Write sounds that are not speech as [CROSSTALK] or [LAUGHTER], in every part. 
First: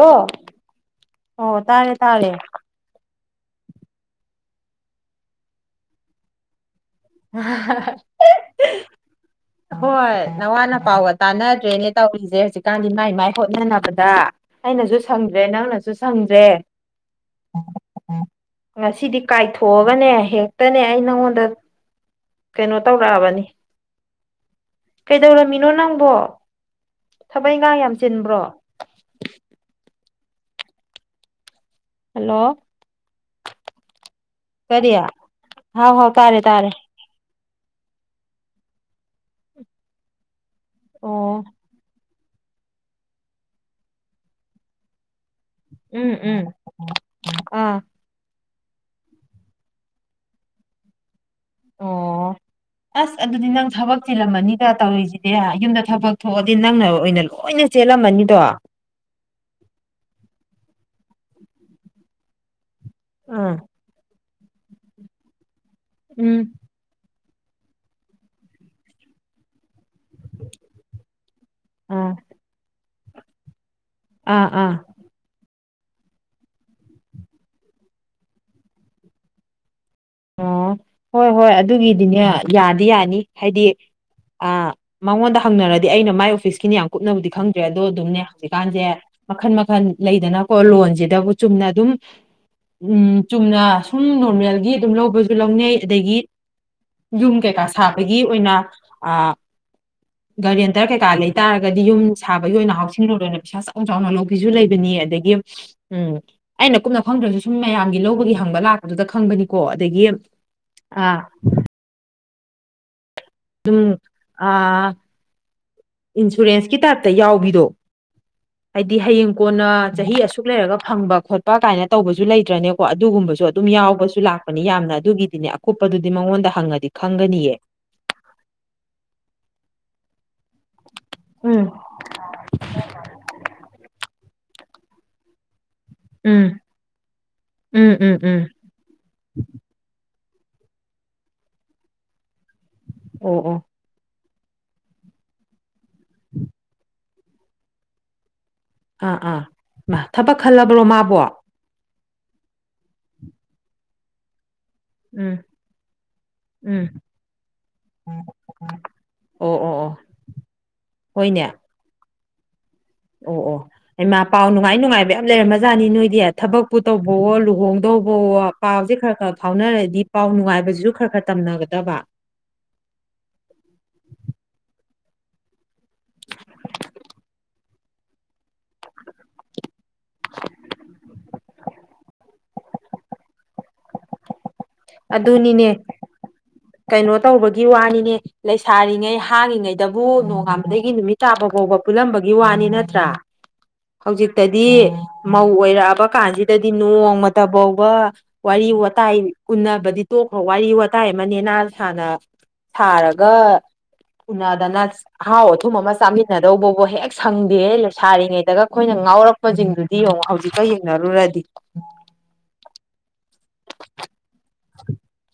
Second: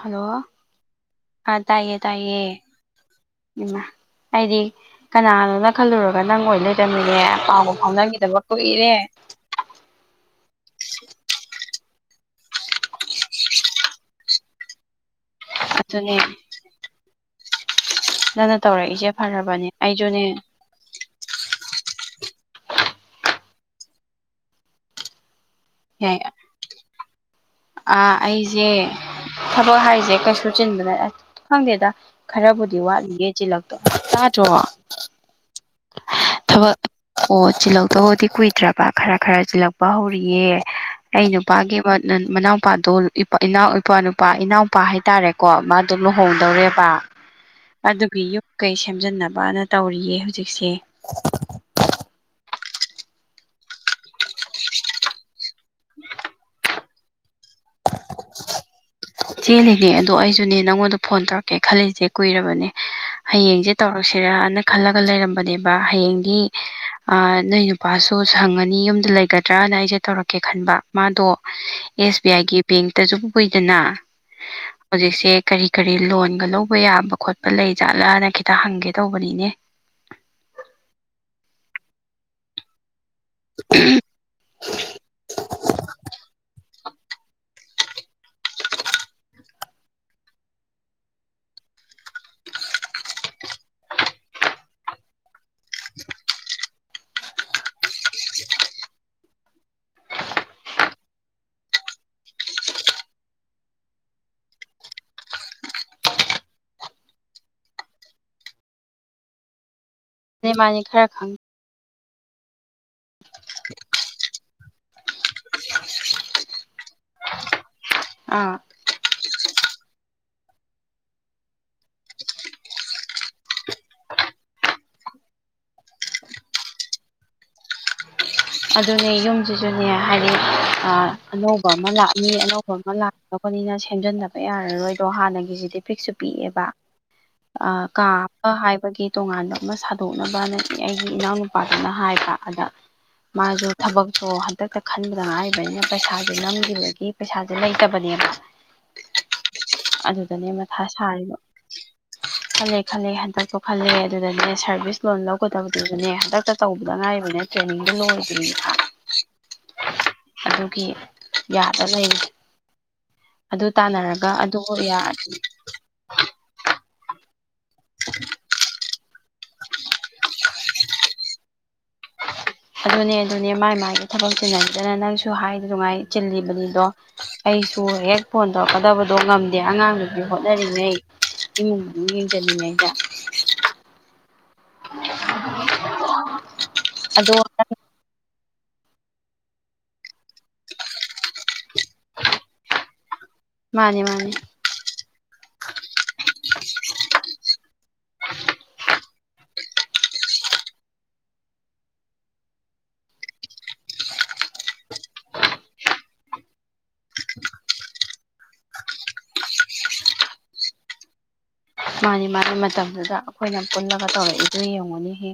hello ꯑꯥ ꯑꯣ ꯇꯥꯔꯦ ꯇꯥꯏꯌꯦ ꯇꯥꯔꯦ ꯇꯥꯏꯌꯦ ꯏꯃ ꯑꯩꯗꯤ ꯀꯅꯥꯅꯣꯅ ꯈꯜꯂꯨꯔꯒ ꯅꯪ ꯑꯣꯏꯅ ꯂꯩꯔꯃꯤꯅꯦ ꯄꯥꯎ ꯐꯥꯎꯅꯈꯤꯗꯕ ꯀꯣꯏꯔꯦ ꯍꯣꯏ ꯅꯋꯥ ꯅꯄꯥꯎꯒ ꯇꯥꯟꯅꯗ꯭ꯔꯦꯅꯦ ꯇꯧꯔꯤꯁꯦ ꯍꯧꯖꯤꯛꯀꯥꯟꯗꯤ ꯃꯥꯏ ꯃꯥꯏ ꯍꯣꯠꯅꯅꯕꯗ ꯑꯩꯅꯁꯨ ꯁꯪꯗ꯭ꯔꯦ ꯅꯪꯅꯁꯨ ꯑꯗꯨꯅꯦ ꯁꯪꯗ꯭ꯔꯦ ꯅꯪꯅ ꯎ ꯇꯧꯔꯛꯏꯁꯦ ꯉꯁꯤꯗꯤ ꯐꯔꯕꯅꯦ ꯀꯥꯏꯊꯣꯛꯑꯒꯅꯦ ꯑꯩꯁꯨꯅꯦ ꯍꯦꯛꯇꯅꯦ ꯑꯩ ꯅꯉꯣꯟꯗ ꯀꯩꯅꯣ ꯇꯧꯔꯛꯑꯕꯅꯤ ꯀꯩꯗꯧꯔꯝꯃꯤꯅꯣ ꯅꯪꯕꯣ ꯌꯥꯏ ꯊꯕꯛ ꯏꯟꯈꯥꯡ ꯌꯥꯝ ꯆꯤꯟꯕ꯭ꯔꯣ ꯑꯦ ꯊꯕꯛ ꯍꯥꯏꯔꯤꯁꯦ ꯀꯩꯁꯨ ꯆꯤꯟꯕꯅ ꯈꯪꯗꯦꯗ ꯍꯜꯂꯣ ꯈꯔꯕꯨꯗꯤ ꯋꯥꯠꯂꯤꯌꯦ ꯆꯤꯜꯂꯛꯇꯧ ꯇꯗ꯭ꯔꯣ ꯀꯔꯤ ꯍꯥꯎ ꯍꯥꯎ ꯇꯥꯔꯦ ꯇꯥꯔꯦ ꯊꯕꯛ ꯑꯣ ꯆꯤꯜꯂꯛꯇꯕꯨꯗꯤ ꯀꯨꯏꯗ꯭ꯔꯕ ꯈꯔ ꯈꯔ ꯆꯤꯜꯂꯛꯄ ꯍꯧꯔꯤꯌꯦ ꯑꯩ ꯑꯣ ꯅꯨꯄꯥꯒꯤ ꯅ ꯃꯅꯥꯎꯄꯥꯗꯣ ꯏꯄꯥ ꯏꯄ꯭ꯋꯥꯅꯨꯄꯥ ꯏꯅꯥꯎꯄꯥ ꯍꯥꯏꯇꯥꯔꯦꯀꯣ ꯃꯥꯗꯨꯣ ꯎꯝ ꯎꯝ ꯂꯨꯍꯣꯡꯗꯧꯔꯦꯕ ꯑꯥ ꯑꯗꯨꯒꯤ ꯌꯨꯝ ꯀꯩ ꯁꯦꯝꯖꯤꯟꯅꯕꯅ ꯇꯧꯔꯤꯌꯦ ꯍꯧꯖꯤꯛꯁꯦ ꯑꯣ ꯑꯁ ꯑꯗꯨꯗꯤ ꯅꯪ ꯊꯕꯛ ꯆꯤꯜꯂꯝꯃꯅꯤꯗ ꯇꯧꯔꯤꯁꯦ ꯗꯤ ꯌꯨꯝꯗ ꯊꯕꯛ ꯊꯣꯛꯑꯗꯤ ꯅꯪꯅ ꯑꯣꯏꯅ ꯂꯣꯏꯅ ꯆꯦꯜꯂꯝꯃꯅꯤꯗꯣ ꯆꯦꯜꯂꯤꯅꯦ ꯑꯗꯣ ꯑꯩꯁꯨꯅꯦ ꯅꯪꯉꯣꯟꯗ ꯐꯣꯟ ꯇꯧꯔꯛꯀꯦ ꯈꯜꯂꯤꯁꯦ ꯀꯨꯏꯔꯕꯅꯦ ꯑꯥ ꯍꯌꯦꯡꯁꯦ ꯇꯧꯔꯛꯁꯤꯔꯅ ꯈꯜꯂꯒ ꯂꯩꯔꯝꯕꯅꯦꯕ ꯍꯌꯦꯡꯗꯤ ꯎꯝ ꯅꯣꯏ ꯅꯨꯄꯥꯁꯨ ꯁꯪꯉꯅꯤ ꯌꯨꯝꯗ ꯂꯩꯒꯗ꯭ꯔꯥꯅ ꯑꯩꯁꯦ ꯇꯧꯔꯛꯀꯦ ꯈꯟꯕ ꯃꯥꯗꯣ ꯑꯥ ꯑꯦꯁ ꯕꯤ ꯑꯥꯏꯒꯤ ꯕꯦꯡꯇꯖꯕꯨ ꯀꯨꯏꯗꯅ ꯑꯥ ꯑꯥ ꯍꯧꯖꯤꯛꯁꯦ ꯀꯔꯤ ꯀꯔꯤ ꯂꯣꯟꯒ ꯂꯧꯕ ꯌꯥꯕ ꯈꯣꯠꯄ ꯂꯩ ꯖꯥꯠꯂꯥꯅ ꯈꯤꯇ ꯍꯪꯒꯦ ꯇꯧꯕꯅꯤꯅꯦ ꯑꯣ ꯍꯣꯏ ꯍꯣꯏ ꯑꯗꯨꯒꯤꯗꯤꯅꯦ ꯌꯥꯗꯤ ꯌꯥꯅꯤ ꯍꯥꯏꯗꯤ ꯑ ꯃꯉꯣꯟꯗ ꯍꯪꯅꯔꯗꯤ ꯑꯩꯅ ꯃꯥꯏ ꯑꯣꯐꯤꯁꯀꯤꯅꯤ ꯌꯥꯝ ꯀꯨꯞꯅꯕꯕꯨꯗꯤ ꯈꯪꯗ꯭ꯔꯦ ꯑꯗꯣ ꯑꯗꯨꯝꯅꯦ ꯍꯧꯖꯤꯛꯀꯥꯟꯁꯦ ꯃꯈꯟ ꯃꯈꯜ ꯂꯩꯗꯅꯀꯣ ꯂꯣꯟꯁꯤꯗꯕꯨ ꯆꯨꯝꯅ ꯑꯗꯨꯝ ꯎꯝ ꯆꯨꯝꯅ ꯁꯨꯝ ꯅꯣꯔꯃꯦꯜꯒꯤ ꯑꯗꯨꯝ ꯂꯧꯕꯁꯨ ꯂꯧꯅꯩ ꯑꯗꯒꯤ ꯌꯨꯝ ꯀꯩꯀꯥ ꯁꯥꯕꯒꯤ ꯑꯣꯏꯅ ꯒꯥꯔꯤꯌꯦꯦꯟꯇꯔ ꯀꯩꯀꯥ ꯂꯩ ꯇꯥꯔꯒꯗꯤ ꯌꯨꯝ ꯁꯥꯕꯒꯤ ꯑꯣꯏꯅ ꯍꯥꯎꯁꯤꯡ ꯂꯣ ꯑꯣꯏꯅ ꯄꯩꯁꯥ ꯆꯥꯎꯅ ꯆꯥꯎꯅ ꯂꯧꯕꯤꯁꯨ ꯂꯩꯕꯅꯤ ꯑꯗꯒꯤ ꯎꯝ ꯑꯩꯅ ꯀꯨꯞꯅ ꯈꯪꯗ꯭ꯔꯁꯨ ꯁꯨꯝ ꯃꯌꯥꯝꯒꯤ ꯂꯧꯕꯒꯤ ꯍꯪꯕ ꯂꯥꯛꯄꯗꯨꯗ ꯈꯪꯕꯅꯤꯀꯣ ꯑꯗꯒꯤ ꯑꯅꯤ ꯃꯥꯅꯤ ꯈꯔ ꯑꯥ ꯈꯪꯉꯦ ꯎꯝ ꯑ ꯏꯟꯁꯨꯔꯦꯟꯁꯀꯤ ꯇꯥꯏꯞꯇ ꯌꯥꯎꯕꯤꯗꯣ ꯑꯥ ꯍꯥꯏꯗꯤ ꯍꯌꯦꯡ ꯀꯣꯟꯅ ꯆꯍꯤ ꯑꯁꯨꯛ ꯂꯩꯔꯒ ꯐꯪꯕ ꯈꯣꯠꯄ ꯀꯥꯏꯅ ꯇꯧꯕꯁꯨ ꯂꯩꯇ꯭ꯔꯅꯦ ꯀꯣ ꯑꯗꯨꯒꯨꯝꯕꯁꯨ ꯑꯗꯨꯝ ꯌꯥꯎꯕꯁꯨ ꯂꯥꯛꯄꯅꯤ ꯌꯥꯝꯅ ꯑꯗꯨꯒꯤꯗꯤꯅꯦ ꯑꯀꯨꯞꯄꯗꯨꯗꯤ ꯃꯉꯣꯟꯗ ꯍꯪꯉꯥꯗꯤ ꯈꯪꯒꯥꯅꯤꯌꯦ ꯑꯗꯨꯅꯦ ꯌꯨꯝꯁꯤꯁꯨꯅꯦ ꯍꯥꯏꯗꯤ ꯎꯝ ꯑꯅꯧꯕ ꯑꯃ ꯂꯥꯛꯅꯤ ꯑꯅꯧꯕ ꯊꯣꯡꯉ ꯂꯥꯛꯂꯄꯅꯤꯅ ꯁꯦꯝꯖꯤꯟꯅꯕ ꯌꯥꯔꯔꯣꯏꯗꯣ ꯍꯥꯟꯅꯒꯤꯁꯤꯗꯤ ꯐꯐꯤꯛꯁꯨ ꯎꯝ ꯄꯤꯑꯦꯕ ꯎꯝ ꯀꯥ ꯎꯝ ꯎꯝ ꯑꯃ ꯍꯥꯏꯕꯒꯤ ꯇꯣꯉꯥꯟꯕ ꯑꯃ ꯁꯥꯗꯣꯛꯅꯕꯅ ꯑꯩꯒꯤ ꯏꯅꯥꯎ ꯅꯨꯨꯄꯥꯗꯨꯅ ꯍꯥꯏꯕ ꯑꯗ ꯑꯣ ꯑꯣ ꯃꯥꯁꯨ ꯊꯕꯛꯇꯣ ꯍꯟꯗꯛꯇ ꯈꯟꯕꯗ ꯉꯥꯏꯔꯤꯕꯅꯤꯅ ꯄꯩꯁꯥꯁꯨ ꯅꯝꯈꯤꯕꯒꯤ ꯄꯩꯁꯥꯁꯦ ꯂꯩꯇꯕꯅꯦꯕꯥ ꯑꯥ ꯑꯥ ꯊꯕꯛ ꯈꯜꯂꯕ꯭ꯔꯣ ꯃꯊꯥ ꯃꯥꯕꯣ ꯁꯥꯔꯤꯕ ꯈꯜꯂꯦ ꯈꯜꯂꯦ ꯍꯟꯗꯛꯁꯨ ꯈꯂꯦ ꯑꯗꯨꯗꯗꯤ ꯁꯥꯔꯚꯤꯁ ꯂꯣꯟ ꯎꯝ ꯂꯧꯒꯗꯕꯗꯨ ꯑꯗꯨꯅꯦ ꯍꯟꯗꯛꯇ ꯎꯝ ꯇꯧꯕꯗ ꯉꯥꯏꯔꯤꯕꯅꯦ ꯇ꯭ꯔꯦꯅꯤꯡꯗꯣ ꯂꯣꯏ ꯑꯣ ꯑꯣ ꯑꯣ ꯑꯗꯨꯒꯤ ꯍꯣꯏꯅꯦ ꯌꯥꯗ ꯂꯩꯔꯤ ꯑꯣ ꯑꯣ ꯑꯗꯨ ꯑꯩꯃꯥ ꯇꯥꯟꯅꯔꯒ ꯄꯥꯎ ꯑꯗꯨ ꯅꯨꯡꯉꯥꯏ ꯅꯨꯡꯉꯥꯏꯕ ꯌꯥꯝ ꯌꯥꯔꯗꯤ ꯂꯩꯔꯝꯃ ꯑꯣꯖꯥꯅꯤ ꯅꯣꯏꯗꯤ ꯊꯕꯛꯄꯨ ꯇꯧꯕꯋꯣ ꯂꯨꯍꯣꯡꯗꯧꯕꯋꯣ ꯄꯥꯎꯁꯦ ꯈꯔ ꯈꯔ ꯐꯥꯎꯅꯔꯗꯤ ꯄꯥꯎ ꯅꯨꯡꯉꯥꯏꯕꯁꯤꯁꯨ ꯈꯔ ꯈꯔ ꯇꯝꯅꯒꯗꯕ ꯑꯗꯨꯅꯦ ꯑꯗꯨꯅꯦ ꯃꯥꯏ ꯃꯥꯏꯒꯤ ꯊꯕꯛ ꯆꯤꯟꯅꯗꯅ ꯅꯪꯁꯨ ꯍꯥꯏꯗꯅꯨꯡꯉꯥꯏ ꯆꯤꯜꯂꯤꯕꯅꯤꯗꯣ ꯑꯩꯁꯨ ꯍꯦꯛ ꯐꯣꯟ ꯇꯧꯔꯛꯀꯗꯕꯗꯣ ꯉꯝꯗꯦ ꯑꯉꯥꯡꯗꯨꯄꯤ ꯍꯣꯠꯅꯔꯤꯉꯩ ꯎꯝ ꯌꯦꯟ ꯆꯜꯂꯤꯉꯧꯗ ꯑꯗꯨꯅꯤꯅꯦ ꯀꯩꯅꯣ ꯑꯗꯣ ꯇꯧꯕꯒꯤ ꯋꯥꯅꯤꯅꯦ ꯂꯩꯁꯥꯔꯤꯉꯩ ꯍꯥꯡꯉꯤꯉꯩꯗꯕꯨ ꯅꯣꯡꯉꯥꯟꯕꯗꯒꯤ ꯅꯨꯃꯤꯠ ꯇꯥꯕ ꯐꯥꯎꯕ ꯄꯨꯜꯂꯝꯕꯒꯤ ꯋꯥꯅꯤ ꯅꯠꯇ꯭ꯔꯥ ꯃꯥꯅꯤ ꯃꯥꯅꯤ ꯍꯧꯖꯤꯛꯇꯗꯤ ꯃꯧ ꯑꯣꯏꯔꯛꯑꯕ ꯀꯥꯟꯁꯤꯗꯗꯤ ꯅꯣꯡꯃ ꯇꯐꯥꯎꯕ ꯋꯥꯔꯤ ꯋꯥꯇꯥꯏ ꯎꯟꯅꯕꯗꯤ ꯇꯣꯛꯈ꯭ꯔ ꯋꯥꯔꯤ ꯋꯥꯇꯥꯏ ꯑꯃꯅꯦ ꯅ ꯁꯅ ꯁꯥꯔꯒ ꯎꯅꯗꯅ ꯑꯍꯥꯎ ꯑꯊꯨꯝ ꯑꯃ ꯆꯥꯃꯤꯟꯅꯗꯧꯕꯕꯨ ꯍꯦꯛ ꯁꯪꯗꯦ ꯁꯥꯔꯤꯉꯩꯗꯒ ꯑꯩꯈꯣꯏꯅ ꯉꯥꯎꯔꯛꯄ ꯁꯤꯡꯗꯨꯗꯤ ꯌꯦꯡꯉꯣ ꯍꯧꯖꯤꯛꯀ ꯌꯦꯡꯅꯔꯨꯔꯗꯤ ꯃꯥꯅꯤ ꯃꯥꯒꯤ ꯃꯇꯝꯗꯨꯗ ꯑꯩꯈꯣꯏꯅ ꯄꯨꯜꯂꯒ ꯇꯧꯔꯛꯏꯗꯨꯅ ꯌꯦꯡꯉꯨꯅꯤꯍꯦ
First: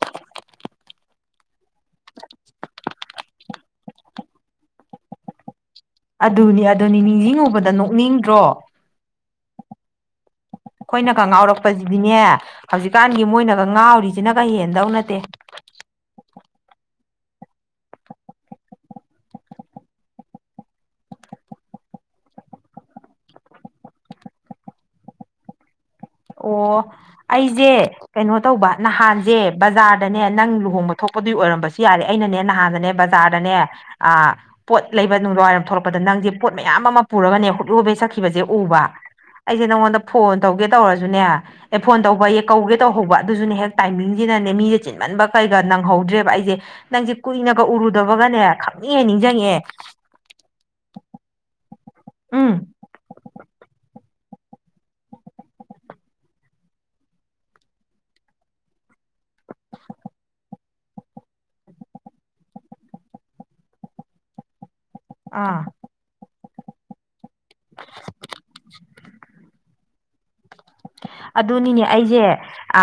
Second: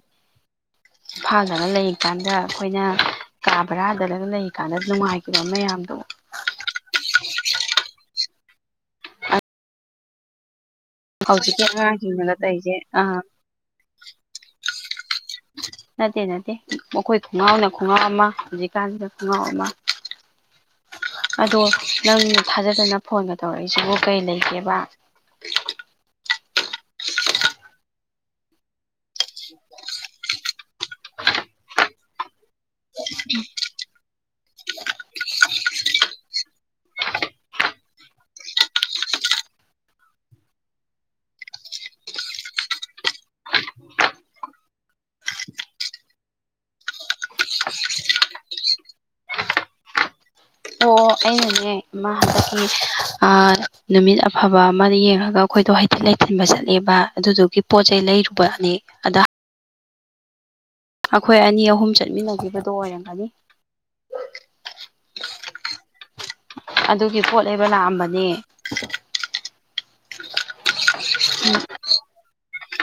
[UNINTELLIGIBLE] ꯐꯥꯗꯂ ꯂꯩꯔꯤꯀꯥꯟꯗ ꯑꯩꯈꯣꯏꯅ ꯀꯥ ꯕꯔꯥꯗꯂꯒ ꯂꯩꯔꯤꯀꯥꯟꯗ ꯅꯨꯡꯉꯥꯏꯈꯤꯕ ꯃꯌꯥꯝꯗꯣ ꯑꯗꯨꯅꯤ ꯑꯗꯨꯅꯤ ꯅꯤꯡꯁꯤꯡꯉꯨꯕꯗ ꯅꯣꯛꯅꯤꯡꯗ꯭ꯔꯣ ꯑꯩꯈꯣꯏꯅꯒ ꯍꯧꯖꯤꯛꯀꯤ ꯉꯥꯎꯔꯛꯄꯁꯤꯗꯤꯅꯦ ꯑꯉꯥꯡꯁꯤꯡꯅꯒ ꯇꯧꯔꯤꯁꯦ ꯑꯥ ꯍꯧꯖꯤꯛꯀꯥꯟꯒꯤ ꯃꯣꯏꯅꯒ ꯉꯥꯎꯔꯤꯁꯤꯅꯒ ꯍꯦꯟꯗꯧ ꯅꯠꯇꯦ ꯅꯠꯇꯦ ꯅꯠꯇꯦ ꯃꯈꯣꯏ ꯈꯣꯡꯉꯥꯎꯅ ꯈꯣꯡꯒꯥꯎ ꯑꯃ ꯍꯧꯖꯤꯛꯀꯥꯟꯁꯤꯗ ꯈꯣꯡꯒꯥꯎ ꯑꯃ inaudible ꯑꯗꯣ ꯅꯪ ꯊꯥꯖꯗꯅ ꯐꯣꯟꯒ ꯇꯧꯔꯛꯏꯁꯤꯕꯨ ꯀꯩ ꯂꯩꯒꯦꯕ ꯑꯣ ꯑꯩꯁꯦ ꯀꯩꯅꯣ ꯇꯧꯕ ꯅꯍꯥꯟꯁꯦ ꯕꯖꯥꯔꯗꯅꯦ ꯅꯪ ꯂꯨꯍꯣꯡꯕ ꯊꯣꯛꯄꯗꯨ ꯑꯣꯏꯔꯝꯕꯁꯨ ꯌꯥꯔꯦ ꯑꯩꯅꯅꯦ ꯅꯍꯥꯟꯗꯅꯦ ꯕꯖꯥꯔ ꯆꯗꯅꯦ ꯑ ꯄꯣꯠ ꯂꯩꯕ ꯅꯨꯡꯗꯥꯡ ꯋꯥꯏꯔꯝ ꯊꯣꯛꯂꯛꯄꯗ ꯅꯪꯁꯦ ꯄꯣꯠ ꯃꯌꯥꯝ ꯑꯃ ꯄꯨꯔꯒꯅꯦ ꯍꯨꯠꯍꯨꯕꯦ ꯁꯛꯈꯤꯕꯁꯦ ꯎꯕ ꯑꯩꯁꯦ ꯅꯪꯉꯣꯟꯗ ꯐꯣꯟ ꯇꯧꯒꯦ ꯇꯧꯔꯁꯨꯅꯦ ꯑꯦ ꯐꯣꯟ ꯇꯧꯕ ꯑꯦ ꯀꯧꯒꯦ ꯇꯧꯍꯧꯕ ꯑꯗꯨꯁꯨꯅꯦ ꯍꯦꯛ ꯇꯥꯏꯃꯤꯡꯁꯤꯅꯅꯦ ꯃꯤꯁꯦ ꯆꯤꯟꯃꯟꯕ ꯀꯩꯒ ꯅꯪꯍꯧꯗ꯭ꯔꯦꯕ ꯑꯩꯁꯦ ꯅꯪꯁꯦ ꯀꯨꯏꯅꯒ ꯎꯔꯨꯗꯕꯒꯅꯦ ꯈꯪꯅꯤꯡꯍꯦ ꯅꯤꯡꯁꯤꯡꯉꯑꯦ ꯑꯣ ꯑꯩꯅꯅꯦ ꯎꯝ ꯑꯃ ꯅꯨꯃꯤꯠ ꯑꯐꯕ ꯑꯃꯗ ꯌꯦꯡꯉꯒ ꯑꯩꯈꯣꯏꯗꯣ ꯍꯩꯊꯤꯟ ꯂꯩꯊꯤꯟꯕ ꯆꯠꯂꯦꯕ ꯑꯗꯨꯗꯨꯒꯤ ꯄꯣꯠ ꯆꯩꯩ ꯂꯩꯔꯨꯕꯅꯤ ꯑꯗ ꯑꯩꯈꯣꯏ ꯑꯅꯤ ꯑꯍꯨꯝ ꯆꯠꯃꯤꯟꯅꯈꯤꯕꯗꯣ ꯑꯣꯏꯔꯝꯒꯅꯤ ꯑꯥ ꯑꯗꯨꯒꯤ ꯄꯣꯠ ꯂꯩꯕ ꯂꯥꯛꯑꯝꯕꯅꯦ ꯑꯗꯨꯅꯤꯅꯦ ꯑꯩꯁꯦ ꯑ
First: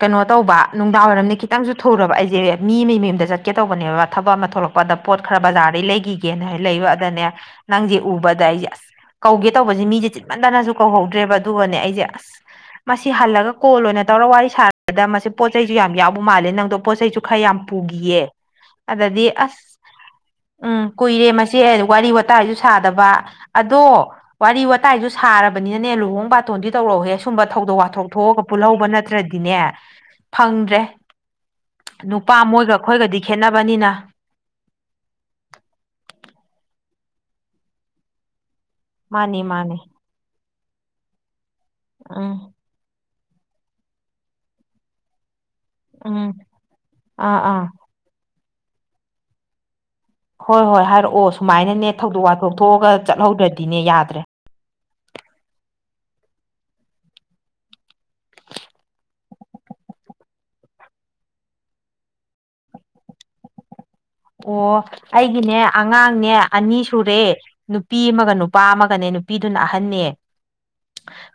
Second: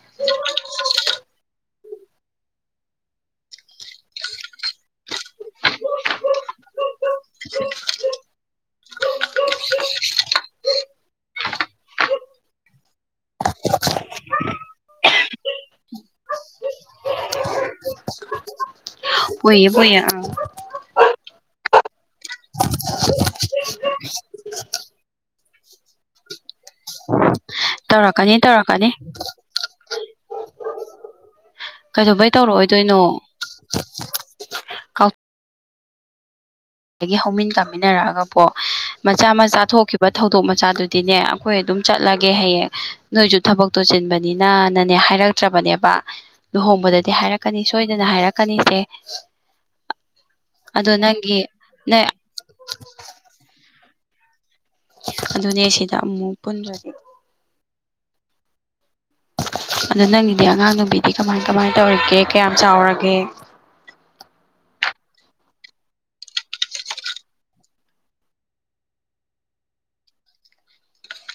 ꯀꯩꯅꯣ ꯇꯧꯕ ꯅꯨꯡꯗꯥꯡ ꯋꯥꯏꯔꯝꯅꯤ ꯈꯤꯇꯪꯁꯨ ꯊꯨꯔꯕ ꯑꯩꯁꯦ ꯃꯤ ꯃ ꯃꯌꯨꯝꯗ ꯆꯠꯀꯦ ꯇꯧꯕꯅꯦꯕ ꯊꯕꯛ ꯑꯃ ꯊꯣꯛꯂꯛꯄ ꯄꯗ ꯄꯣꯠ ꯈꯔ ꯕꯖꯥꯔꯗꯩ ꯂꯩꯈꯤꯒꯦꯅ ꯂꯩꯕ ꯑꯗꯨꯗꯅꯦ ꯅꯪꯁꯦ ꯎꯕꯗ ꯑꯩꯁꯦ ꯑꯁ ꯀꯧꯒꯦ ꯇꯧꯕꯁꯦ ꯃꯤꯁꯦ ꯆꯤꯠꯃꯟꯗꯅꯁꯨ ꯀꯧꯍꯧꯗ꯭ꯔꯦꯕ ꯑꯗꯨꯒꯅꯦ ꯑꯩꯁꯦ ꯑꯁ ꯃꯁꯤ ꯍꯜꯂꯒ ꯀꯣꯜ ꯑꯣꯏꯅ ꯇꯧꯔꯒ ꯋꯥꯔꯤ ꯁꯥꯔꯗ ꯃꯁꯤ ꯄꯣꯠꯆꯩꯁꯨ ꯌꯥꯝ ꯌꯥꯎꯕ ꯃꯥꯜꯂꯦ ꯅꯪꯗꯣ ꯄꯣꯠ ꯆꯩꯁꯨ ꯈꯔ ꯌꯥꯝ ꯄꯨꯈꯤꯌꯦ ꯑꯗꯗꯤ ꯑꯁ ꯄꯨꯏꯌꯦ ꯄꯨꯏꯌꯦ ꯑꯪ ꯎꯝ ꯀꯨꯏꯔꯦ ꯃꯁꯦ ꯋꯥꯔꯤ ꯋꯥꯇꯥꯏꯁꯨ ꯁꯥꯗꯕ ꯑꯗꯣ ꯋꯥꯔꯤ ꯋꯥꯇꯥꯏꯁꯨ ꯁꯥꯔꯕꯅꯤꯅꯅꯦ ꯂꯨꯍꯣꯡ ꯕꯥꯇꯣꯟꯗꯤ ꯇꯧꯔꯛꯎꯍꯦ ꯁꯨꯝꯕ ꯊꯧꯗꯣꯛ ꯋꯥꯊꯣꯛ ꯇꯧꯔꯛꯀꯅꯤ ꯊꯣꯛꯑꯒ ꯄꯨꯜꯍꯧꯕ ꯇꯧꯔꯛꯀꯅꯤ ꯅꯠꯇ꯭ꯔꯗꯤꯅꯦ ꯐꯪꯗ꯭ꯔꯦ ꯀꯩꯗꯧꯕꯩ ꯅꯨꯄꯥ ꯃꯣꯏꯒ ꯇꯧꯔꯛꯑꯣꯏꯗꯣꯏꯅꯣ ꯑꯩꯈꯣꯏꯒꯗꯤ ꯈꯦꯠꯅꯕꯅꯤꯅ ꯀꯥꯎ ꯑꯗꯒꯤ ꯍꯧꯃꯤꯟ ꯀꯥꯃꯤꯟꯅꯔꯛꯑꯒ ꯄꯣ ꯃꯆꯥ ꯃꯥꯅꯤ ꯃꯆꯥ ꯃꯥꯅꯤ ꯊꯣꯛꯈꯤꯕ ꯊꯧꯗꯣꯛ ꯃꯆꯥꯗꯨ ꯗꯤꯅꯦ ꯑꯩꯈꯣꯏ ꯑꯗꯨꯝ ꯆꯠꯂꯒꯦ ꯎꯝ ꯍꯌꯦꯡ ꯅꯣꯏꯁꯨ ꯊꯕꯛꯇꯣ ꯆꯤꯟꯕꯅꯤꯅꯅꯅꯦ ꯍꯥꯏꯔꯛꯇ꯭ꯔꯕꯅꯦꯕ ꯎꯝ ꯂꯨꯍꯣꯡꯕꯗꯗꯤ ꯑꯥ ꯍꯥꯏꯔꯛꯀꯅꯤ ꯑꯥ ꯁꯣꯏꯗꯅ ꯍꯥꯏꯔꯛꯀꯅꯤꯁꯦ ꯍꯣꯏ ꯍꯣꯏ ꯑꯗꯣ ꯍꯥꯏꯔꯛꯑꯣ ꯅꯪꯒꯤ ꯁꯨꯃꯥꯏꯅꯅꯦ ꯅꯪ ꯊꯧꯗꯣꯛ ꯋꯥꯊꯣꯛ ꯊꯣꯛꯑꯒ ꯆꯠꯍꯧꯗ꯭ꯔꯗꯤꯅꯦ ꯌꯥꯗ꯭ꯔꯦ ꯑꯗꯨꯅꯦ ꯁꯤꯗ ꯑꯃꯨꯛ ꯄꯨꯟꯕꯁꯦ ꯑꯗꯣ ꯅꯪꯒꯤꯗꯤ ꯑꯉꯥꯡ ꯅꯨꯕꯤꯗꯤ ꯀꯃꯥꯏ ꯀꯃꯥꯏ ꯇꯧꯔꯤꯒꯦ ꯀꯌꯥꯝ ꯆꯥꯎꯔꯒꯦ ꯑꯣ ꯑꯩꯒꯤꯅꯦ ꯑꯉꯥꯡꯅꯦ ꯑꯅꯤ ꯁꯨꯔꯦ ꯅꯨꯄꯤ ꯑꯃꯒ ꯅꯨꯄꯥ ꯑꯃꯒꯅꯦ ꯅꯨꯄꯤꯗꯨꯅ ꯑꯍꯟꯅꯦ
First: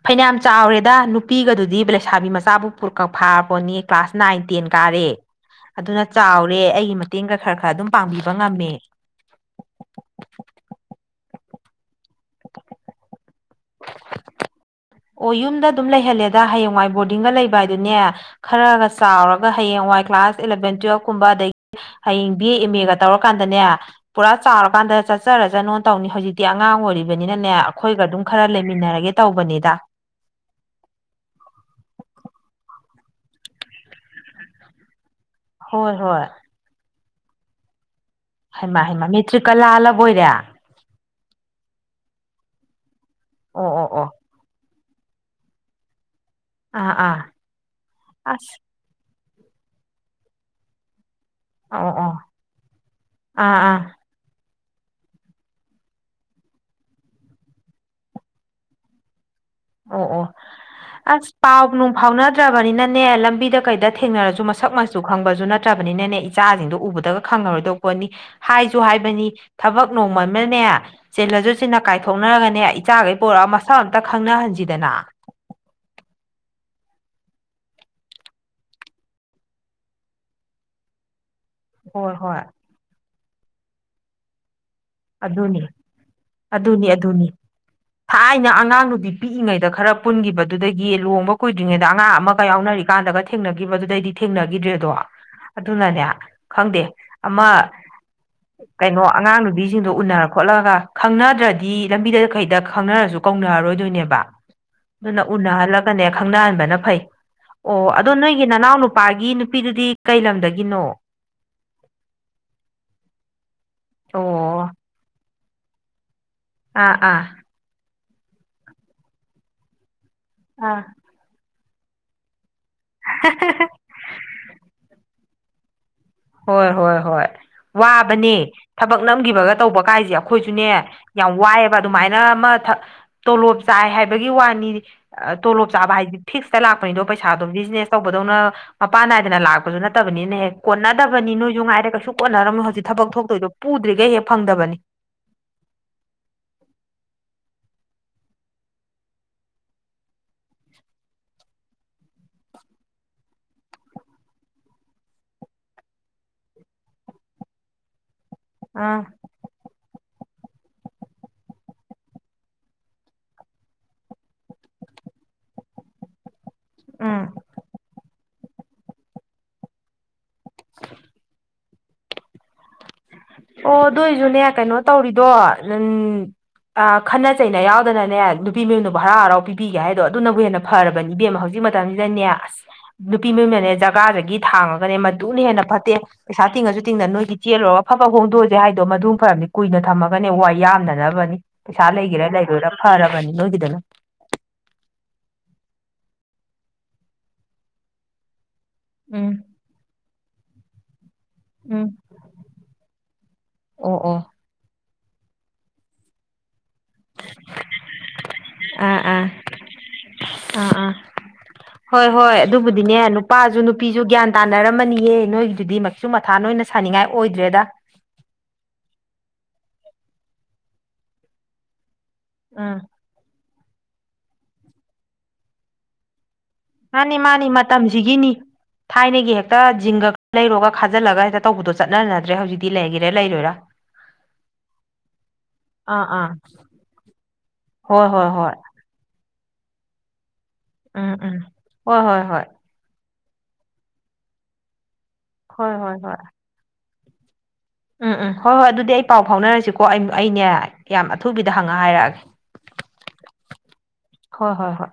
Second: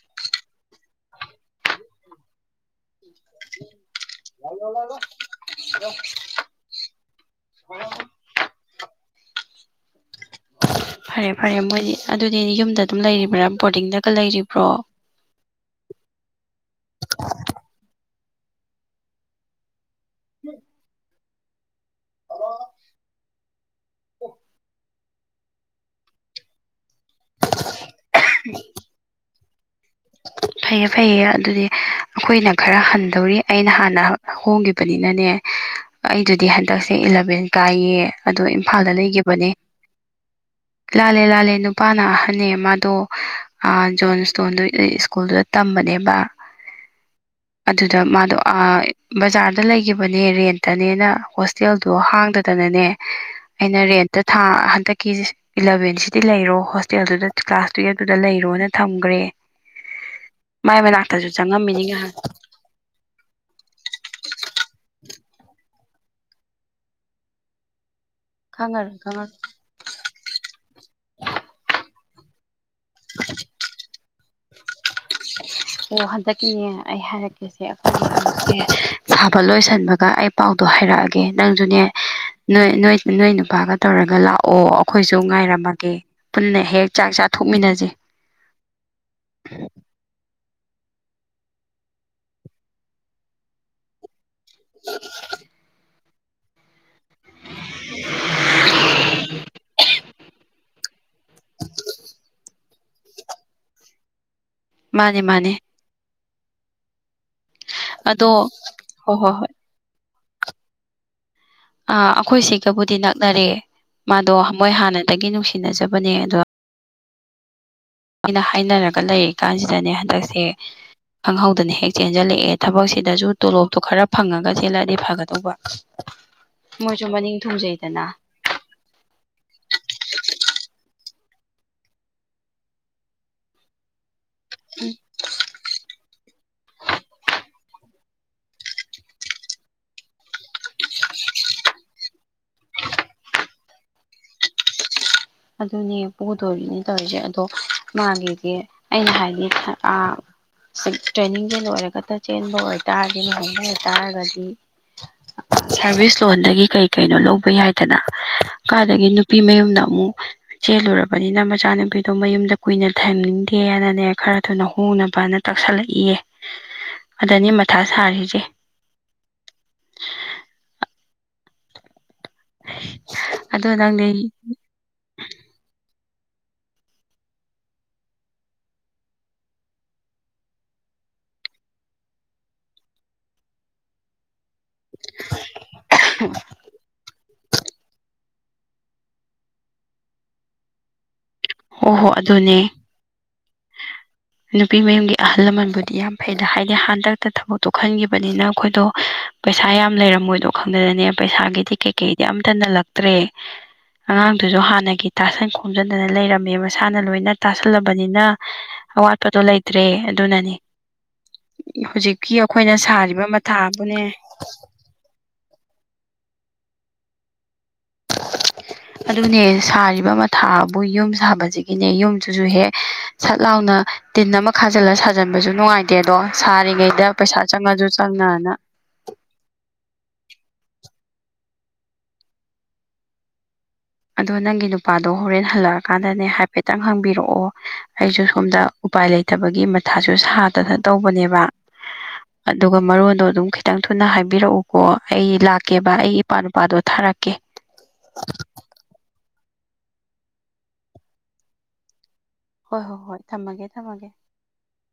ꯐꯅꯌꯥꯝ ꯆꯥꯎꯔꯦꯗ ꯅꯨꯄꯤꯒꯗꯨꯗꯤ ꯂꯩꯁꯥꯕꯤ ꯃꯆꯥꯕꯨ ꯄꯨꯀ ꯐꯥꯔꯕꯣꯅꯤ ꯀ꯭ꯂꯥꯁ ꯅꯥꯏꯟ ꯇꯦꯟ ꯀꯥꯔꯦ ꯑꯗꯨꯅ ꯆꯥꯎꯔꯦ ꯑꯩꯒꯤ ꯃꯇꯦꯡꯒ ꯈꯔ ꯈꯔ ꯑꯗꯨꯝ ꯄꯥꯡꯕꯤꯕ ꯉꯝꯃꯦ ꯐꯔꯦ ꯐꯔꯦ ꯃꯣꯏꯗꯤ ꯑꯗꯨꯗꯤ ꯌꯨꯝꯗ ꯑꯗꯨꯝ ꯂꯩꯔꯤꯕ꯭ꯔꯥ ꯕꯣꯔꯗꯤꯡꯗꯒ ꯂꯩꯔꯤꯕ꯭ꯔꯣ ꯑꯣ ꯌꯨꯝꯗ ꯑꯗꯨꯝ ꯂꯩꯍꯜꯂꯦꯗ ꯍꯌꯦꯡꯋꯥꯏ ꯕꯣꯔꯗꯤꯡꯒ ꯂꯩꯕ ꯍꯥꯏꯗꯨꯅꯦ ꯈꯔꯒ ꯆꯥꯎꯔꯒ ꯍꯌꯦꯡꯋꯥꯏ ꯀ꯭ꯂꯥꯁ ꯏꯂꯕꯦꯟ ꯇꯨꯋꯦꯜ ꯀꯨꯝꯕ ꯑꯗꯩ ꯍꯌꯦꯡ ꯕꯤ ꯑꯦ ꯑꯦꯝ ꯃꯦ ꯒꯥꯛ ꯇꯧꯔꯀꯥꯟꯗꯅꯦ ꯄꯨꯔꯥ ꯆꯥꯎꯔꯀꯥꯟꯗ ꯆꯠꯆꯥꯔꯁꯅꯨ ꯇꯧꯅꯤ ꯍꯧꯖꯤꯛ ꯇꯤ ꯑꯉꯥꯡ ꯑꯣꯏꯔꯤꯕꯅꯤꯅꯅꯦ ꯑꯩꯈꯣꯏꯒ ꯑꯗꯨꯝ ꯈꯔ ꯂꯩꯃꯤꯟꯅꯔꯒꯦ ꯇꯧꯕꯅꯤꯗ ꯐꯩꯌꯦ ꯐꯩꯌꯦ ꯑꯗꯨꯗꯤ ꯑꯩꯈꯣꯏꯅ ꯈꯔ ꯍꯟꯗꯧꯔꯤ ꯑꯩꯅ ꯍꯥꯟꯅ ꯍꯣꯡꯈꯤꯕꯅꯤꯅꯅꯦ ꯍꯣꯏ ꯍꯣꯏ ꯑꯩꯗꯨꯗꯤ ꯍꯟꯗꯛꯁꯦ ꯏꯂꯚꯦꯟ ꯀꯥꯏꯌꯦ ꯑꯗꯨ ꯍꯩꯃꯥ ꯏꯝꯐꯥꯜꯗ ꯍꯩꯃꯥ ꯂꯩꯈꯤꯕꯅꯦ ꯃꯦꯇ꯭ꯔꯤꯛꯀ ꯂꯥꯜꯂꯕꯣꯏꯔꯦ ꯂꯥꯜꯂꯦ ꯂꯥꯜꯂꯦ ꯅꯨꯄꯥꯅ ꯑꯍꯟꯅ ꯃꯥꯗꯣ ꯑꯣ ꯑꯣ ꯑꯣ ꯖꯣꯟ ꯏꯁꯇꯣꯟꯗꯣ ꯁ꯭ꯀꯨꯜꯗꯨꯗ ꯇꯝꯕꯅꯦꯕ ꯑꯥ ꯑꯥ ꯑꯗꯨꯗ ꯃꯥꯗꯣ ꯑꯁ ꯕꯖꯥꯔꯗ ꯂꯩꯈꯤꯕꯅꯦ ꯔꯦꯟꯇꯅꯦꯅ ꯍꫭꯁ ꯑꯣ ꯇꯦꯜꯗꯣ ꯑꯣ ꯍꯥꯡꯗꯗꯅꯅꯦ ꯑꯥ ꯑꯩꯅ ꯑꯥ ꯔꯦꯟꯇ ꯊꯥ ꯍꯟꯗꯛꯀꯤꯁꯤ ꯏꯂꯚꯦꯟꯁꯤꯗꯤ ꯂꯩꯔꯣ ꯍꯣꯁꯇꯦꯜꯗꯨꯗ ꯀ꯭ꯂꯥꯁ ꯇꯨꯌꯦꯞꯇꯨꯗ ꯂꯩꯔꯣꯅ ꯊꯝꯈ꯭ꯔꯦ ꯑꯣ ꯑꯣ ꯃꯥꯏ ꯃꯅꯥꯛꯇꯁꯨ ꯑꯁ ꯄꯥꯎ ꯆꯪꯉꯝꯃꯤꯅꯤ ꯅꯨꯡ ꯉꯍꯥꯟ ꯐꯥꯎꯅꯗ꯭ꯔꯕ ꯕꯅꯤꯅꯅꯦ ꯂꯝꯕꯤꯗ ꯀꯩꯗ ꯊꯦꯡꯅꯔꯁꯨ ꯃꯁꯛ ꯃꯆꯨ ꯈꯪꯕꯁꯨ ꯅꯠꯇ꯭ꯔꯕꯅꯤꯅꯅꯦ ꯏꯆꯥꯁꯤꯡꯗꯣ ꯎꯕꯗꯒ ꯈꯪꯉꯔꯣꯏꯗꯧꯕ [UNINTELLIGIBLE] ꯍꯥꯏꯁꯨ ꯈꯪꯉꯔꯣꯏ ꯍꯥꯏꯕꯅꯤ ꯈꯪꯉꯔꯣꯏ ꯊꯕꯛ ꯅꯣꯡꯃ ꯑꯃꯅꯦ ꯆꯤꯂꯁꯨ ꯆꯤꯟꯅ ꯀꯥꯏꯊꯣꯛꯅꯔꯒꯅꯦ ꯏꯆꯥꯈꯩ ꯄꯣꯔꯛꯑ ꯃꯁꯥꯛ ꯑꯝꯇ ꯈꯪꯅꯍꯟꯁꯤꯗꯅ ꯑꯣ ꯍꯟꯗꯛꯀꯤꯅꯦ ꯑꯩ ꯍꯥꯏꯔꯛꯀꯦ [UNINTELLIGIBLE] ꯁꯥꯕ ꯂꯣꯏꯁꯤꯟꯕꯒ ꯑꯩ ꯄꯥꯎꯗꯣ ꯍꯥꯏꯔꯛꯑꯒꯦ [UNINTELLIGIBLE] ꯅꯪꯁꯨꯅꯦ ꯍꯣꯏ ꯍꯣꯏ ꯅꯣꯏ ꯅꯣꯏ ꯅꯣꯏ ꯅꯨꯄꯥꯒ ꯇꯧꯔꯒ ꯂꯥꯛꯑꯣ ꯑꯩꯈꯣꯏꯁꯨ ꯑꯗꯨꯅꯤ ꯉꯥꯏꯔꯝꯃꯒꯦ ꯄꯨꯟꯅ ꯍꯦꯛ ꯑꯗꯨꯅꯤ ꯆꯥꯛ ꯑꯗꯨꯅꯤ ꯆꯥꯊꯣꯛꯃꯤꯟꯅꯁꯦ ꯊꯥꯏꯅ ꯑꯉꯥꯡ ꯅꯨꯕꯤ ꯄꯤꯛꯏꯉꯩꯗ ꯈꯔ ꯄꯨꯟꯈꯤꯕꯗꯨꯗꯒꯤ ꯂꯨꯍꯣꯡꯕ ꯀꯨꯏꯗ꯭ꯔꯤꯉꯩꯗ ꯑꯉꯥꯡ ꯑꯃꯒ ꯌꯥꯎꯅꯔꯤꯀꯥꯟꯗꯒ ꯊꯦꯡꯅꯈꯤꯕꯗꯨꯗꯩꯗꯤ ꯊꯦꯡꯅꯈꯤꯗ꯭ꯔꯦꯗꯣ ꯑꯗꯨꯅꯅꯦ ꯈꯪꯗꯦ ꯑꯃ ꯀꯩꯅꯣ ꯑꯉꯥꯡꯅꯨꯕꯤ ꯁꯤꯡꯗꯣ ꯎꯅꯔ ꯈꯣꯠꯂꯒ ꯈꯪꯅꯗ꯭ꯔꯗꯤ ꯂꯝꯕꯤꯗꯈꯩꯗ ꯈꯪꯅꯔꯁꯨ ꯀꯧꯅꯔꯔꯣꯏꯗꯣꯏꯅꯦꯕ ꯃꯥꯅꯦ ꯑꯗꯨꯅ ꯃꯥꯅꯦ ꯎꯅꯍꯜꯂꯒꯅꯦ ꯈꯪꯅꯍꯟꯕꯅ ꯐꯩ ꯑꯣ ꯑꯗꯣ ꯅꯣꯏꯒꯤ ꯅꯅꯥꯎ ꯍꯣꯏ ꯅꯨꯄꯥꯒꯤ ꯍꯣꯏ ꯍꯣꯏ ꯅꯨꯄꯤꯗꯨꯗꯤ ꯀꯩ ꯂꯝꯗꯒꯤꯅꯣ ꯑ ꯑꯩꯈꯣꯏ ꯁꯤꯒꯕꯨꯗꯤ ꯅꯛꯅꯔꯦ ꯃꯥꯗꯣ ꯑꯣ ꯃꯣꯏ ꯍꯥꯟꯅꯗꯒꯤ ꯅꯨꯡꯁꯤꯅꯖꯕꯅꯦ ꯑꯗ ꯑꯥ ꯑꯥ [INAUDIBLE] ꯍꯥꯏꯅꯔꯒ ꯂꯩꯔꯤ ꯀꯥꯟꯁꯤꯗꯅꯦ ꯍꯟꯗꯛꯁꯦ ꯑꯥ ꯈꯪꯍꯧꯗꯅ ꯍꯦꯛ ꯆꯦꯟꯖꯜꯂꯛꯑꯦ ꯊꯕꯛꯁꯤ ꯑꯗꯁꯨ ꯇꯣꯂꯣꯞꯇꯣ ꯈꯔ ꯐꯪꯉꯒ ꯆꯦꯜꯂꯛꯑꯗꯤ ꯐꯥꯒꯗꯧꯕ ꯍꯣꯏ ꯍꯣꯏ ꯍꯣꯏ ꯋꯥꯕꯅꯤ ꯊꯕꯛ ꯅꯝꯈꯤꯕꯒ ꯇꯧꯕ ꯀꯥꯏꯁꯦ ꯑꯩꯈꯣꯏꯁꯨꯅꯦ ꯌꯥꯝ ꯋꯥꯏꯌꯦꯕ ꯑꯗꯨꯃꯥꯏꯅ ꯑꯃ ꯊ ꯇꯣꯂꯣꯞ ꯆꯥꯏ ꯍꯥꯏꯕꯒꯤ ꯋꯥꯅꯤ ꯇꯣꯂꯣꯞ ꯆꯥꯕ ꯍꯥꯏꯗꯤ ꯐꯤꯛꯁꯇ ꯂꯥꯛꯄꯅꯤꯗꯣ ꯄꯩꯁꯥꯗꯣ ꯕꯤꯖꯤꯅꯦꯁ ꯇꯧꯕꯗꯧꯅ ꯃꯄꯥꯟ ꯅꯥꯏꯗꯅ ꯂꯥꯛꯄꯁꯨ ꯅꯠꯇꯕꯅꯤꯅ ꯍꯦꯛ ꯀꯣꯟꯅ ꯇꯕꯅꯤ ꯅꯣꯏꯁꯨ ꯉꯥꯏꯔꯦ ꯀꯩꯁꯨ ꯀꯣꯟꯅꯔꯝꯃꯦ ꯍꯧꯖꯤꯛ ꯊꯕꯛ ꯊꯣꯛꯇꯣꯏꯗꯣ ꯄꯨꯗ꯭ꯔꯤꯈꯩ ꯍꯦꯛ ꯐꯪꯗꯕꯅꯤ ꯑꯗꯨꯅꯦ ꯄꯨꯗꯣꯔꯤꯅꯦ ꯇꯧꯔꯤꯁꯦ ꯑꯗꯣ ꯃꯥꯒꯤꯗꯤ ꯑꯩꯅ ꯍꯥꯏꯗꯤ ꯑ ꯇ꯭ꯔꯦꯅꯤꯡꯁꯦ ꯂꯣꯏꯔꯒꯇ ꯆꯦꯟꯕ ꯑꯣꯏꯇꯥꯔꯗꯤ ꯂꯨꯍꯟꯕ ꯑꯣꯏꯇꯥꯔꯒꯗꯤ ꯁꯥꯔꯚꯤꯁ ꯂꯣꯟꯗꯒꯤ ꯀꯩ ꯀꯩꯅꯣ ꯂꯧꯕ ꯌꯥꯏꯗꯅ ꯑꯥ ꯀꯥꯏꯗꯒꯤ ꯅꯨꯄꯤ ꯃꯌꯨꯝꯗ ꯑꯃꯨꯛ ꯆꯦꯜꯂꯨꯔꯕꯅꯤꯅ ꯃꯆꯥꯅꯨꯄꯤꯗꯣ ꯃꯌꯨꯝꯗ ꯀꯨꯏꯅ ꯊꯝꯅꯤꯡꯗꯦꯅꯅꯦ ꯈꯔ ꯊꯨꯅ ꯍꯣꯡꯅꯕꯅ ꯇꯥꯛꯁꯜꯂꯛꯏꯌꯦ ꯎꯝ ꯑꯗꯅꯤ ꯃꯊꯥ ꯁꯥꯔꯤꯁꯦ [INAUDIBLE] [INAUDIBLE] ꯑꯗꯣ ꯑꯣ ꯑꯗꯨ ꯅꯪꯗꯤ ꯑꯣꯏꯁꯨꯅꯦ ꯀꯩꯅꯣ ꯇꯧꯔꯤꯗꯣ [UNINTELLIGIBLE] ꯑ ꯈꯠꯅ ꯆꯩꯅ ꯌꯥꯎꯗꯅꯅꯦ ꯅꯨꯄꯤ ꯃꯌꯅꯕꯨ ꯍꯔꯥꯎ ꯍꯔꯥꯎ ꯄꯤꯕꯤꯒꯦ ꯍꯥꯏꯗꯣ ꯑꯗꯨꯅꯕꯨ ꯍꯦꯟꯅ ꯐꯔꯕꯅꯦ ꯏꯕꯦꯝꯃ ꯍꯧꯖꯤꯛ ꯃꯇꯝꯁꯤꯗꯅꯦ ꯑꯁ ꯅꯨꯄꯤ ꯃꯌꯨꯝꯅꯅꯦ ꯖꯒꯥꯗꯒꯤ ꯊꯥꯡꯉꯒ ꯃꯗꯨꯅ ꯍꯦꯟꯅ ꯐꯠꯇꯦ ꯄꯩꯁꯥ ꯇꯤꯡꯉꯁꯨ ꯇꯤꯡꯗꯅ ꯅꯣꯏꯒꯤ ꯆꯦꯜꯂꯨꯔ ꯐꯠ ꯐꯠ ꯍꯣꯡꯗꯣꯛꯑꯁꯦ ꯍꯥꯏꯗꯣ ꯃꯗꯨ ꯐꯔꯕꯅꯤ ꯀꯨꯏꯅ ꯊꯝꯃꯒꯅꯦ ꯋꯥꯌꯥꯝꯅꯅꯕꯅꯤ ꯍꯣ ꯄꯩꯁꯥ ꯍꯣ ꯂꯩꯒꯦꯔꯥ ꯑꯗꯨꯅꯦ ꯂꯩꯔꯣꯏꯔꯥ ꯐꯥꯔꯕꯅꯤ ꯅꯣꯏꯒꯤꯗꯅ ꯅꯨꯄꯤ ꯃꯌꯨꯝꯒꯤ ꯑꯍꯜ ꯂꯃꯟꯕꯨꯗꯤ ꯌꯥꯝ ꯐꯩꯗ ꯍꯥꯏꯗꯤ ꯍꯟꯗꯛꯇ ꯊꯕꯛ ꯇꯣ ꯈꯟꯈꯤꯕꯅꯤꯅ ꯑꯩꯈꯣꯏꯗꯣ ꯎꯝ ꯄꯩꯁꯥ ꯌꯥꯝ ꯂꯩꯔꯝꯃꯣꯏꯗꯣ ꯈꯪꯗꯅꯅꯦ ꯄꯩꯁꯥꯒꯤꯗꯤ ꯎꯝ ꯀꯩ ꯀꯩꯗꯤ ꯑꯝꯊ ꯍꯜꯂꯛꯇ꯭ꯔꯦ ꯑꯣ ꯑꯣ ꯑꯉꯥꯡ ꯑꯗꯨꯁꯨ ꯍꯥꯟꯅꯒꯤ ꯇꯥꯁꯟ ꯈꯣꯝꯖꯤꯟꯗꯅ ꯂꯩꯔꯝꯃꯦ ꯃꯁꯥꯅ ꯂꯣꯏꯅ ꯇꯥꯁꯜꯂꯕꯅꯤꯅ ꯑꯥ ꯑꯥ ꯑꯋꯥꯠꯄꯗꯣ ꯂꯩꯇ꯭ꯔꯦ ꯑꯗꯨꯅꯅꯤ ꯑꯥ ꯑꯥ ꯍꯣꯏ ꯍꯧꯖꯤꯛꯀꯤ ꯍꯣꯏ ꯑꯩꯈꯣꯏꯅ ꯑꯗꯨꯕꯨꯗꯤꯅꯦ ꯁꯥꯔꯤꯕ ꯅꯨꯄꯥꯁꯨ ꯃꯊꯥꯕꯨꯅꯦ ꯅꯨꯄꯤꯁꯨ ꯒ꯭ꯌꯥꯟ ꯇꯥꯅꯔꯝꯃꯅꯤꯌꯦ ꯅꯣꯏꯒꯤꯗꯨꯗꯤ ꯀꯁꯨ ꯃꯊꯥ ꯑꯣꯏꯅ ꯁꯥꯅꯤꯡꯉꯥꯏ ꯑꯣꯏꯗ꯭ꯔꯦꯗ ꯑꯗꯨꯅꯦ ꯁꯥꯔꯤꯕ ꯃꯊꯥꯕꯨ ꯌꯨꯝ ꯁꯥꯕꯁꯤꯒꯤꯅꯦ ꯌꯨꯝꯁꯤꯁꯨ ꯍꯦꯛ ꯎꯝ ꯁꯠ ꯂꯥꯎꯅ ꯇꯤꯟ ꯑꯃ ꯈꯥꯖꯤꯜꯂ ꯁꯥꯖꯟꯕꯁꯨ ꯅꯨꯡꯉꯥꯏꯇꯦ ꯑꯗꯣ ꯁꯥꯔꯤꯉꯩꯗ ꯃꯥꯅꯤ ꯃꯥꯅꯤ ꯄꯩꯁꯥ ꯆꯪꯉꯥꯁꯨ ꯃꯇꯝꯁꯤꯒꯤꯅꯤ ꯆꯪꯅꯅ ꯊꯥꯏꯅꯒꯤ ꯍꯦꯛꯇ ꯖꯤꯡꯒ ꯈꯔꯥ ꯂꯩꯔꯨꯔꯒ ꯈꯥꯖꯤꯜꯂꯒ ꯍꯦꯛꯇ ꯇꯧꯕꯗꯣ ꯆꯠꯅꯅꯗ꯭ꯔꯦ ꯍꯧꯖꯤꯛꯇꯤ ꯂꯩꯒꯦꯔꯥ ꯂꯩꯔꯣꯏꯔꯥ ꯑꯗꯣ ꯅꯪꯒꯤ ꯅꯨꯄꯥꯗꯣ ꯍꯣꯔꯦꯟ ꯑꯥ ꯍꯜꯂꯛꯑꯀꯥꯟꯗꯅꯦ ꯑꯥ ꯍꯥꯏꯐꯦꯠꯇꯪ ꯍꯪꯕꯤꯔꯛꯑꯣ ꯍꯣꯏ ꯑꯩꯁꯨ ꯍꯣꯏ ꯍꯣꯏ ꯁꯣꯝꯗ ꯎꯄꯥꯏ ꯂꯩꯇꯕꯒꯤ ꯃꯊꯥꯁꯨ ꯁꯥꯗꯅ ꯎꯝ ꯎꯝ ꯇꯧꯕꯅꯦꯕ ꯍꯣꯏ ꯍꯣꯏ ꯍꯣꯏ ꯑꯗꯨꯒ ꯃꯔꯣꯟꯗꯣ ꯑꯗꯨꯝ ꯈꯤꯇꯪ ꯊꯨꯅ ꯍꯥꯏꯕꯤꯔꯛꯎꯀꯣ ꯑꯩ ꯍꯣꯏ ꯂꯥꯛꯀꯦꯕ ꯍꯣꯏ ꯍꯣꯏ ꯑꯩꯒꯤ ꯏꯄ꯭ꯋꯥꯅꯨꯄꯥ ꯅꯨꯄꯥꯗꯣ ꯊꯥꯔꯛꯀꯦ ꯎꯝ ꯎꯝ ꯍꯣꯏ ꯍꯣꯏ ꯑꯗꯨꯗꯤ ꯑꯩ ꯄꯥꯎ ꯐꯥꯎꯅꯔꯁꯤꯀꯣ ꯑꯩ ꯑꯩꯅꯦ ꯌꯥꯝ ꯑꯊꯨꯕꯤꯗ ꯍꯪꯉ ꯍꯥꯏꯔꯛꯑꯒꯦ ꯍꯣꯏ ꯍꯣꯏ ꯍꯣꯏ ꯊꯝꯃꯒꯦ ꯊꯝꯃꯒꯦ ꯍꯣꯏ ꯍꯣꯏ ꯍꯣꯏ